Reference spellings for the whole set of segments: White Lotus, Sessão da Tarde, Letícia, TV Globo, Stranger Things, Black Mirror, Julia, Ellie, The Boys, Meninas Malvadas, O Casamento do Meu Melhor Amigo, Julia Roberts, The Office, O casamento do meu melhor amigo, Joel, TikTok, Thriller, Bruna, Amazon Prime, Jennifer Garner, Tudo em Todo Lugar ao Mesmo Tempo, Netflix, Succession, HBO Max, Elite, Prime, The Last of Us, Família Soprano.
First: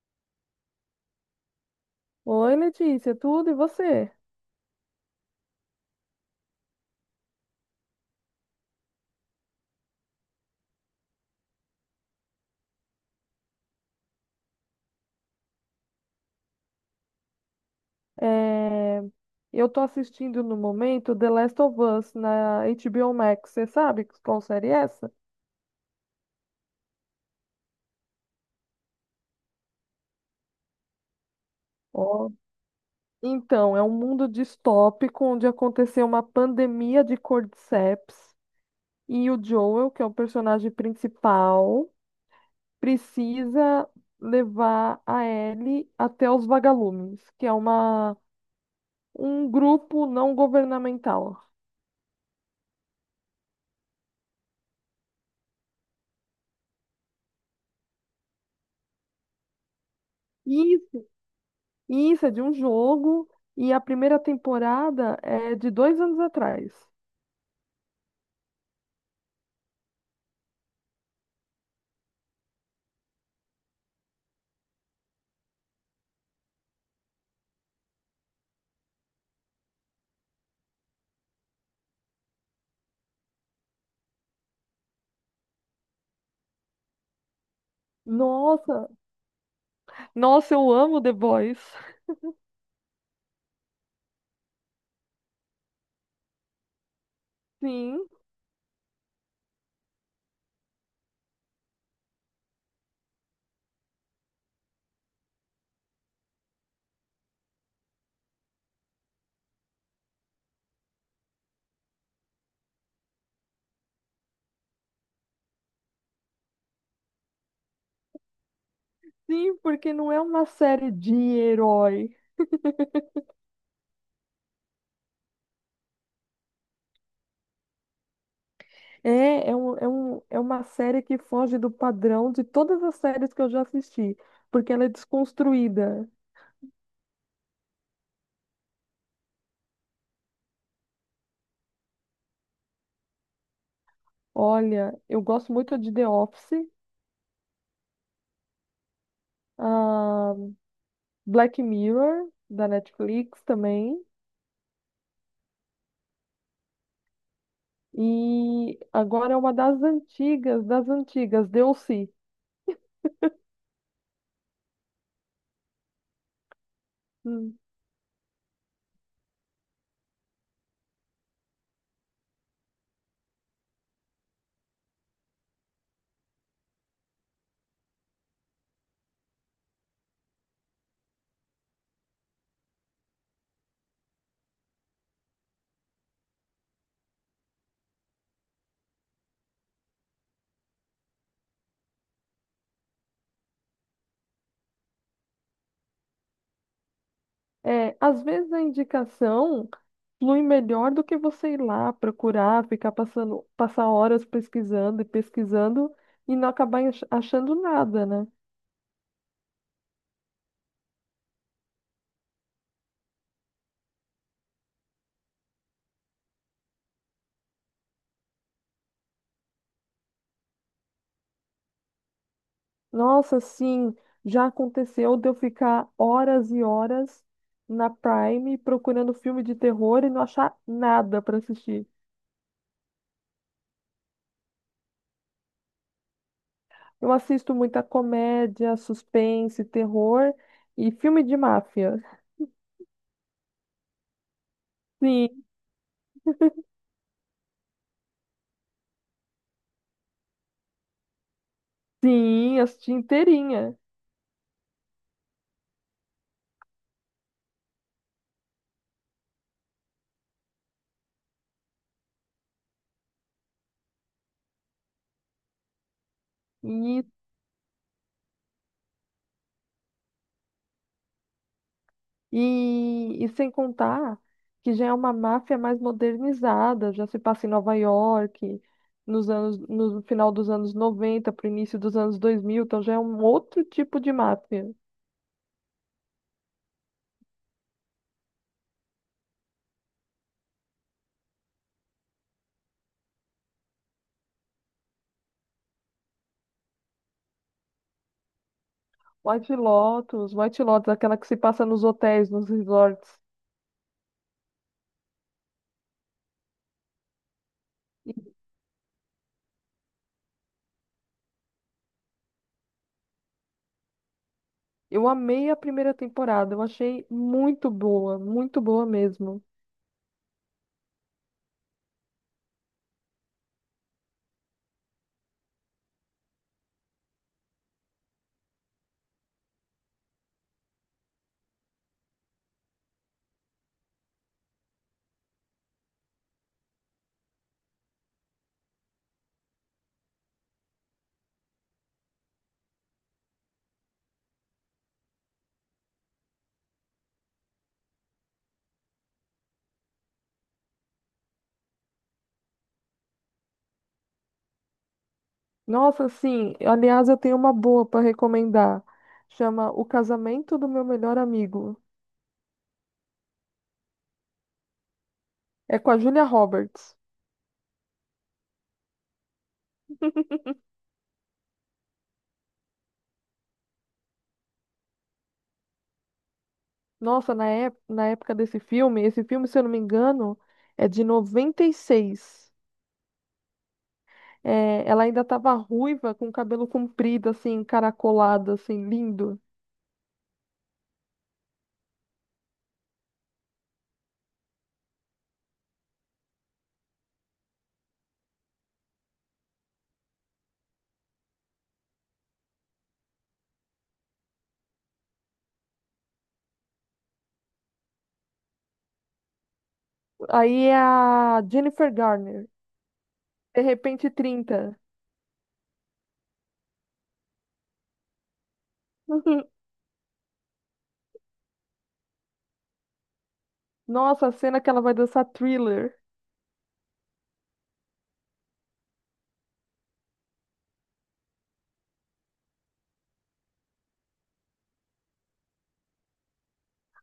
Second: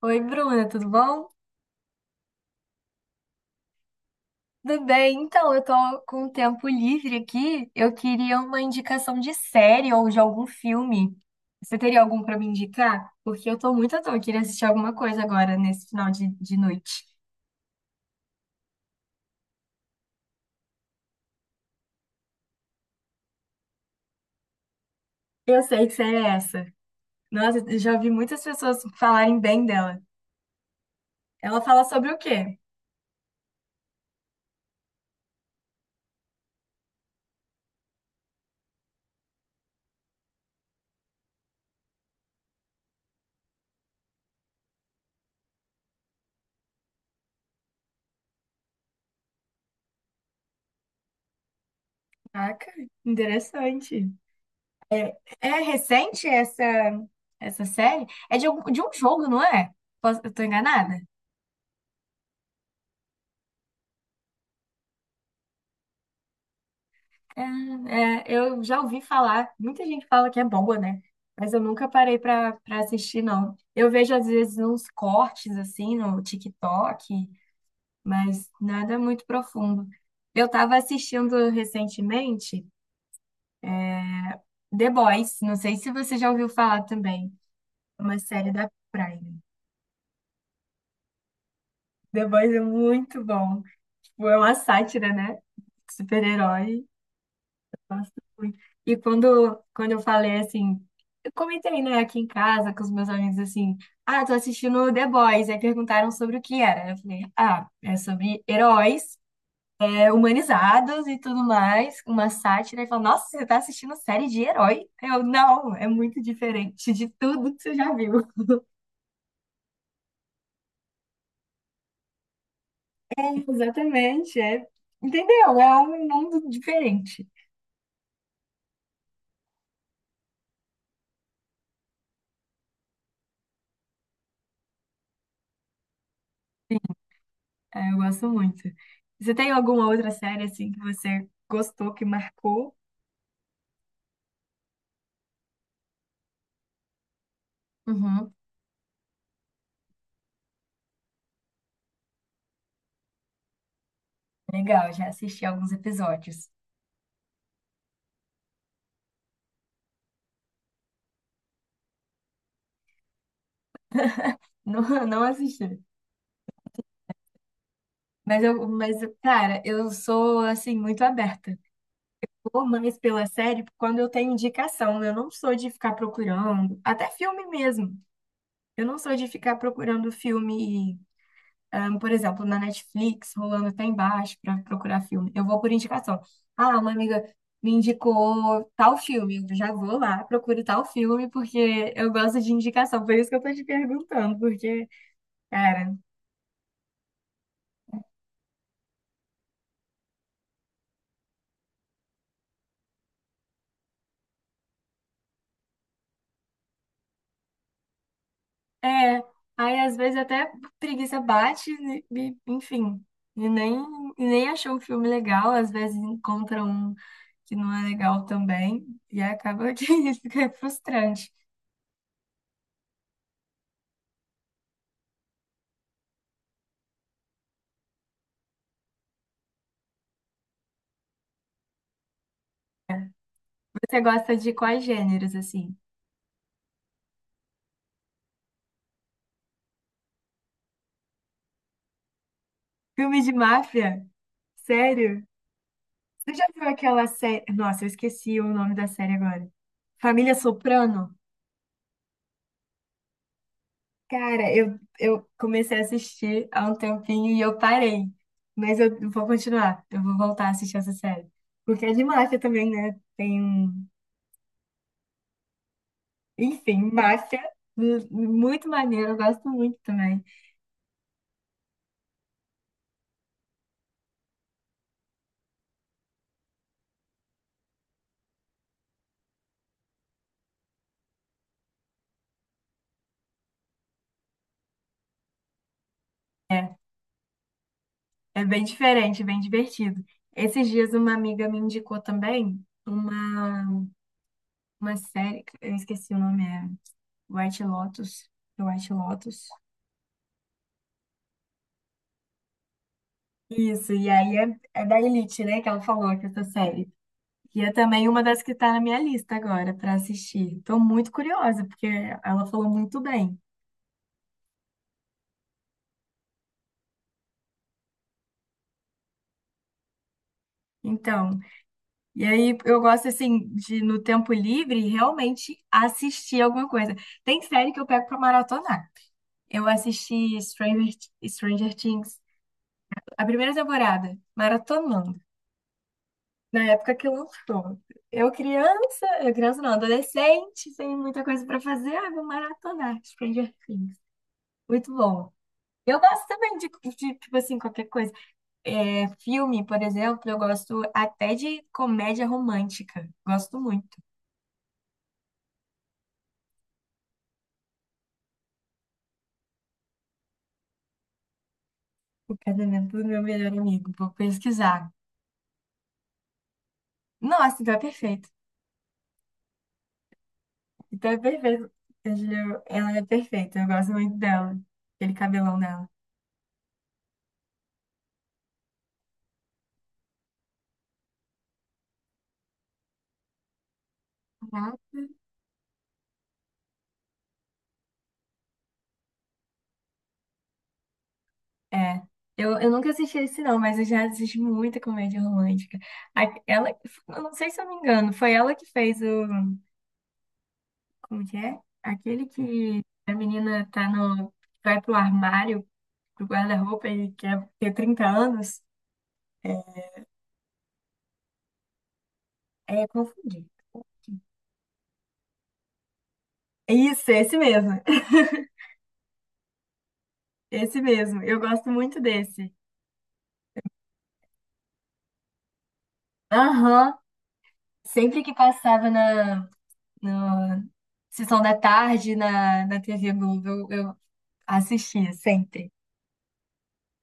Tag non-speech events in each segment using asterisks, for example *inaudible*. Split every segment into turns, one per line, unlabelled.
Oi, Bruna, tudo bom?
Oi, Letícia, tudo e você?
Tudo bem? Eu tô com um tempo livre aqui. Eu queria uma indicação de série ou de algum filme. Você teria algum pra me indicar? Porque eu tô muito à toa, eu queria assistir alguma coisa agora nesse final de noite.
É, Eu tô assistindo no momento The Last of Us na HBO Max. Você sabe qual série é essa?
Eu sei que série é essa. Nossa, eu já vi muitas pessoas falarem bem dela. Ela fala sobre o
Ó.
quê?
Então, é um mundo distópico onde aconteceu uma pandemia de cordyceps e o Joel, que é o personagem principal, precisa levar a Ellie até os vagalumes, que é um grupo não governamental.
Caraca, interessante. É recente essa série? É de um jogo, não é? Eu tô enganada?
Isso é de um jogo e a primeira temporada é de 2 anos atrás.
É, é, eu já ouvi falar, muita gente fala que é boa, né? Mas eu nunca parei pra para assistir, não. Eu vejo às vezes uns cortes assim no TikTok, mas nada muito profundo. Eu tava assistindo recentemente The Boys, não sei se você já ouviu falar também. É uma série da
Nossa,
Prime.
nossa, eu amo The Boys.
The Boys é muito bom, tipo, é uma sátira, né? Super-herói.
Sim,
Gosto muito. E quando eu falei assim, eu comentei, né, aqui em casa com os meus amigos assim, ah, tô assistindo The Boys, aí perguntaram sobre o que era. Eu falei, ah, é sobre heróis, é, humanizados e tudo mais, uma sátira. E falou, nossa, você tá assistindo série de herói? Eu, não, é muito diferente de tudo que você já viu.
sim, porque não é uma série de herói.
*laughs* Exatamente, é, entendeu? É um mundo diferente.
É uma série que foge do padrão de todas as séries que eu já assisti, porque ela é desconstruída.
É, eu gosto muito. Você tem alguma outra série assim que você gostou, que marcou?
Olha, eu gosto muito de The Office,
Uhum.
ah, Black Mirror, da Netflix também.
Legal, já assisti alguns episódios.
E agora é uma das antigas, Deu-se.
Não, *laughs* não assisti.
Hum.
Mas cara, eu sou assim muito aberta. Ou mais pela série, quando eu tenho indicação, eu não sou de ficar procurando, até filme mesmo. Eu não sou de ficar procurando filme, por exemplo, na Netflix, rolando até embaixo para procurar filme. Eu vou por indicação. Ah, uma amiga me indicou tal filme, eu já vou lá, procuro tal filme porque eu gosto de indicação. Por isso que eu tô te perguntando, porque cara,
É, às vezes a indicação flui melhor do que você ir lá procurar, ficar passando, passar horas pesquisando e pesquisando e não acabar achando nada, né?
é, aí às vezes até preguiça bate, enfim, e nem, e nem achou um filme legal, às vezes encontra um que não é legal também, e acaba que *laughs* fica frustrante.
Nossa, sim, já aconteceu de eu ficar horas e horas na Prime procurando filme de terror e não achar nada para assistir.
Você gosta de quais gêneros, assim?
Eu assisto muita comédia, suspense, terror e filme de máfia.
Filme de máfia? Sério?
Sim,
Você já viu aquela série? Nossa, eu esqueci o nome da série agora. Família Soprano?
sim, assisti inteirinha.
Cara, eu comecei a assistir há um tempinho e eu parei. Mas eu vou continuar. Eu vou voltar a assistir essa série. Porque é de máfia também, né? Enfim,
E,
máfia. Hum, muito maneiro, eu gosto muito também.
e sem contar que já é uma máfia mais modernizada, já se passa em Nova York, no final dos anos 90 para o início dos anos 2000. Então já é um outro tipo de máfia.
É, é bem diferente, bem divertido. Esses dias uma amiga me indicou também uma série, eu esqueci o nome, é White Lotus. É White Lotus.
White Lotus, White Lotus, aquela que se passa nos hotéis, nos resorts.
Isso, e aí é, é da Elite, né, que ela falou que essa série. E é também uma das que está na minha lista agora para assistir. Estou muito curiosa, porque ela falou muito bem.
Eu amei a primeira temporada, eu achei muito boa mesmo.
Então, e aí eu gosto assim de no tempo livre realmente assistir alguma coisa. Tem série que eu pego para maratonar. Eu assisti Stranger Things, a primeira temporada, maratonando, na época que lançou. Eu criança não, adolescente, sem muita coisa para fazer, ah, vou maratonar Stranger Things. Muito bom. Eu gosto também tipo assim, qualquer coisa. É, filme, por exemplo, eu gosto até de comédia romântica. Gosto muito.
Nossa, sim, aliás, eu tenho uma boa para recomendar. Chama O Casamento do Meu Melhor Amigo.
O casamento do meu melhor amigo. Vou pesquisar.
É com a Julia Roberts.
Nossa, então é perfeito. Então é perfeito. A Julia, ela é perfeita. Eu gosto muito dela. Aquele cabelão dela.
Nossa, na época desse filme, esse filme, se eu não me engano, é de 96.
Uhum.
É, ela ainda estava ruiva, com o cabelo comprido, assim, caracolado, assim, lindo.
É. Eu nunca assisti esse, não, mas eu já assisti muita comédia romântica. Ela, eu não sei se eu me engano, foi ela que fez o. Como que é? Aquele que a menina tá no. Vai pro armário do guarda-roupa e quer ter 30 anos,
Aí é a Jennifer Garner,
é confundido.
de repente 30.
Isso, esse mesmo. *laughs*
*laughs*
Esse mesmo. Eu gosto muito desse.
Nossa, a cena que ela vai dançar Thriller.
Aham. Sempre que passava na Sessão da Tarde na TV Globo, eu assistia, sempre.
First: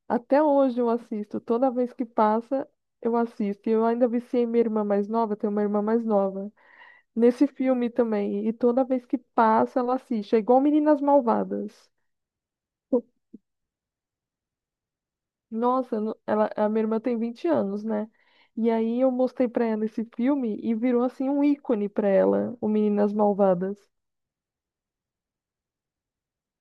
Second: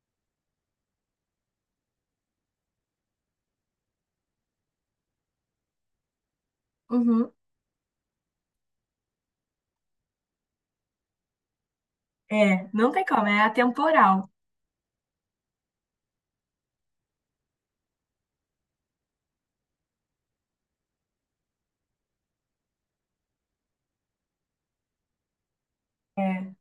Até hoje eu assisto. Toda vez que passa, eu assisto. E eu ainda viciei minha irmã mais nova, eu tenho uma irmã mais nova.
Uhum.
Nesse filme também. E toda vez que passa, ela assiste. É igual Meninas Malvadas.
É, não tem como, é atemporal.
Nossa, ela, a minha irmã tem 20 anos, né? E aí eu mostrei pra ela esse filme e virou assim um ícone pra ela, o Meninas Malvadas.
É.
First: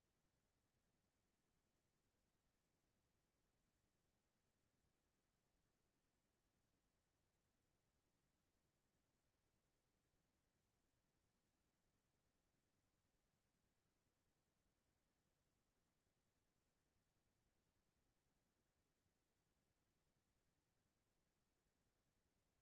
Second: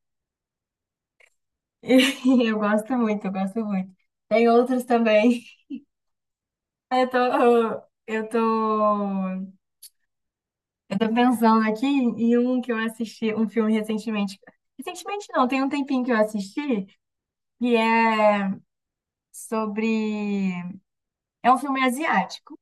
*laughs* Eu gosto muito, eu gosto muito. Tem outros também. *laughs* Eu tô, eu tô Eu tô pensando aqui em um que eu assisti, um filme recentemente. Recentemente não, tem um tempinho que eu assisti, e é sobre. É um filme asiático,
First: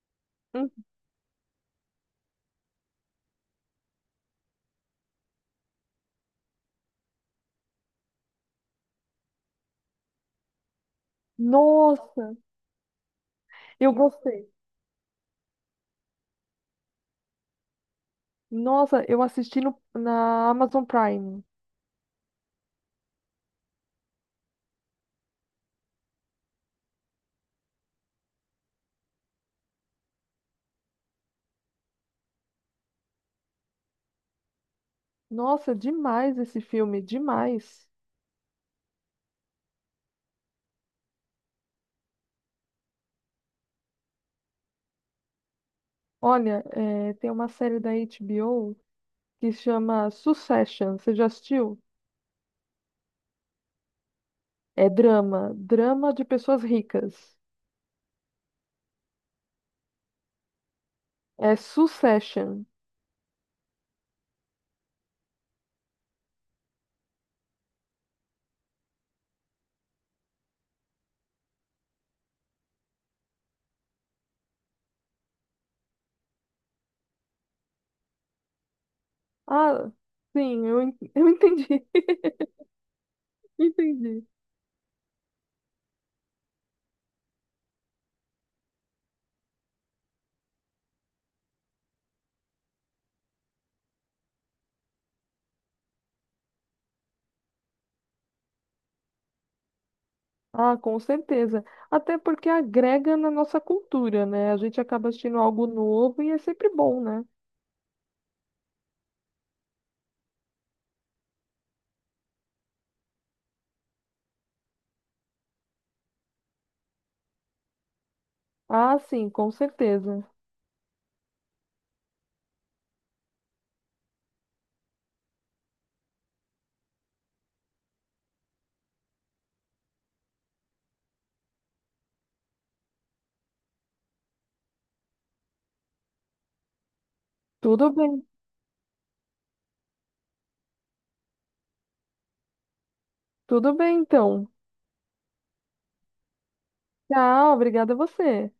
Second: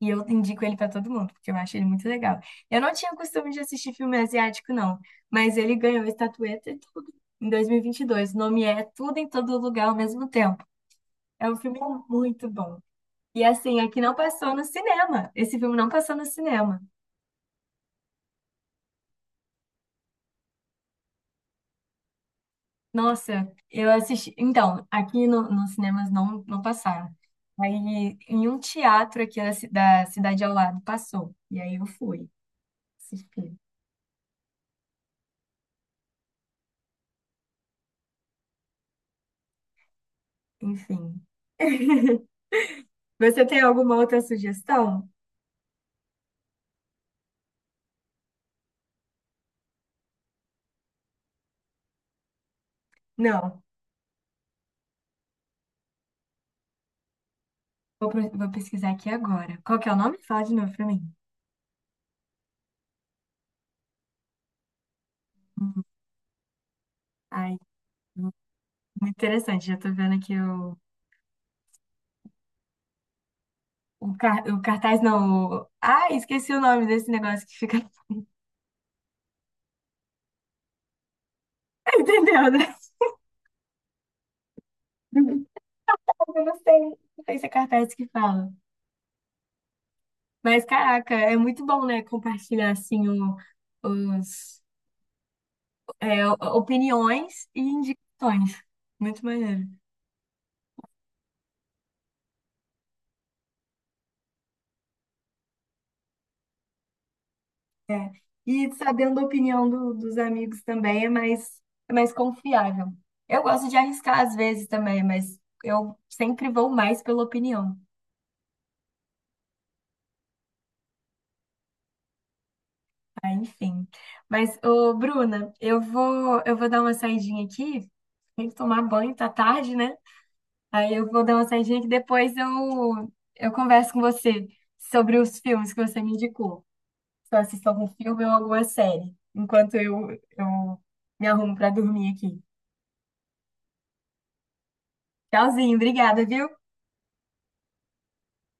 e eu indico
Hum.
ele pra todo mundo, porque eu acho ele muito legal. Eu não tinha costume de assistir filme asiático, não, mas ele ganhou estatueta e tudo em 2022. O nome é Tudo em Todo Lugar ao Mesmo Tempo. É um filme
Nossa,
muito bom. E assim,
eu
aqui não
gostei.
passou no cinema. Esse filme não passou no cinema.
Nossa, eu assisti no, na Amazon Prime.
Nossa, eu assisti. Então, aqui nos cinemas não, não passaram. Aí, em um teatro aqui da, da cidade ao lado, passou. E aí eu fui assistir.
Nossa, demais esse filme, demais.
Enfim. *laughs* Você tem alguma outra sugestão?
Olha, é, tem uma série da HBO que chama Succession. Você já assistiu?
Não.
É drama, drama de pessoas ricas.
Vou pesquisar aqui agora. Qual que é o nome? Fala de novo pra mim.
É Succession.
Hum, Ai, muito interessante. Já tô vendo aqui o cartaz, não. Ai, esqueci o nome desse negócio que fica. *laughs*
Ah, sim, *laughs* eu entendi,
Entendeu, né?
*laughs* entendi.
*laughs* Eu não sei. Não sei se é cartaz que fala. Mas, caraca, é muito bom, né? Compartilhar, assim, os, é, opiniões e indicações. Muito maneiro.
Ah, com certeza. Até porque agrega na nossa cultura, né? A gente acaba assistindo algo novo e é sempre bom, né?
E sabendo a opinião dos amigos também é mais confiável. Eu gosto de arriscar às vezes também, mas eu sempre vou mais pela opinião.
Ah, sim, com certeza.
Ah, enfim. Mas, ô, Bruna, eu vou dar uma saidinha aqui. Tem que tomar banho, tá tarde, né? Aí eu vou dar uma saidinha que depois eu converso com você sobre os filmes que você me indicou. Se eu assisto algum
Tudo bem,
filme ou alguma série. Enquanto eu me arrumo para dormir aqui.
tudo bem então.
Tchauzinho, obrigada, viu?
Tchau, obrigada a você.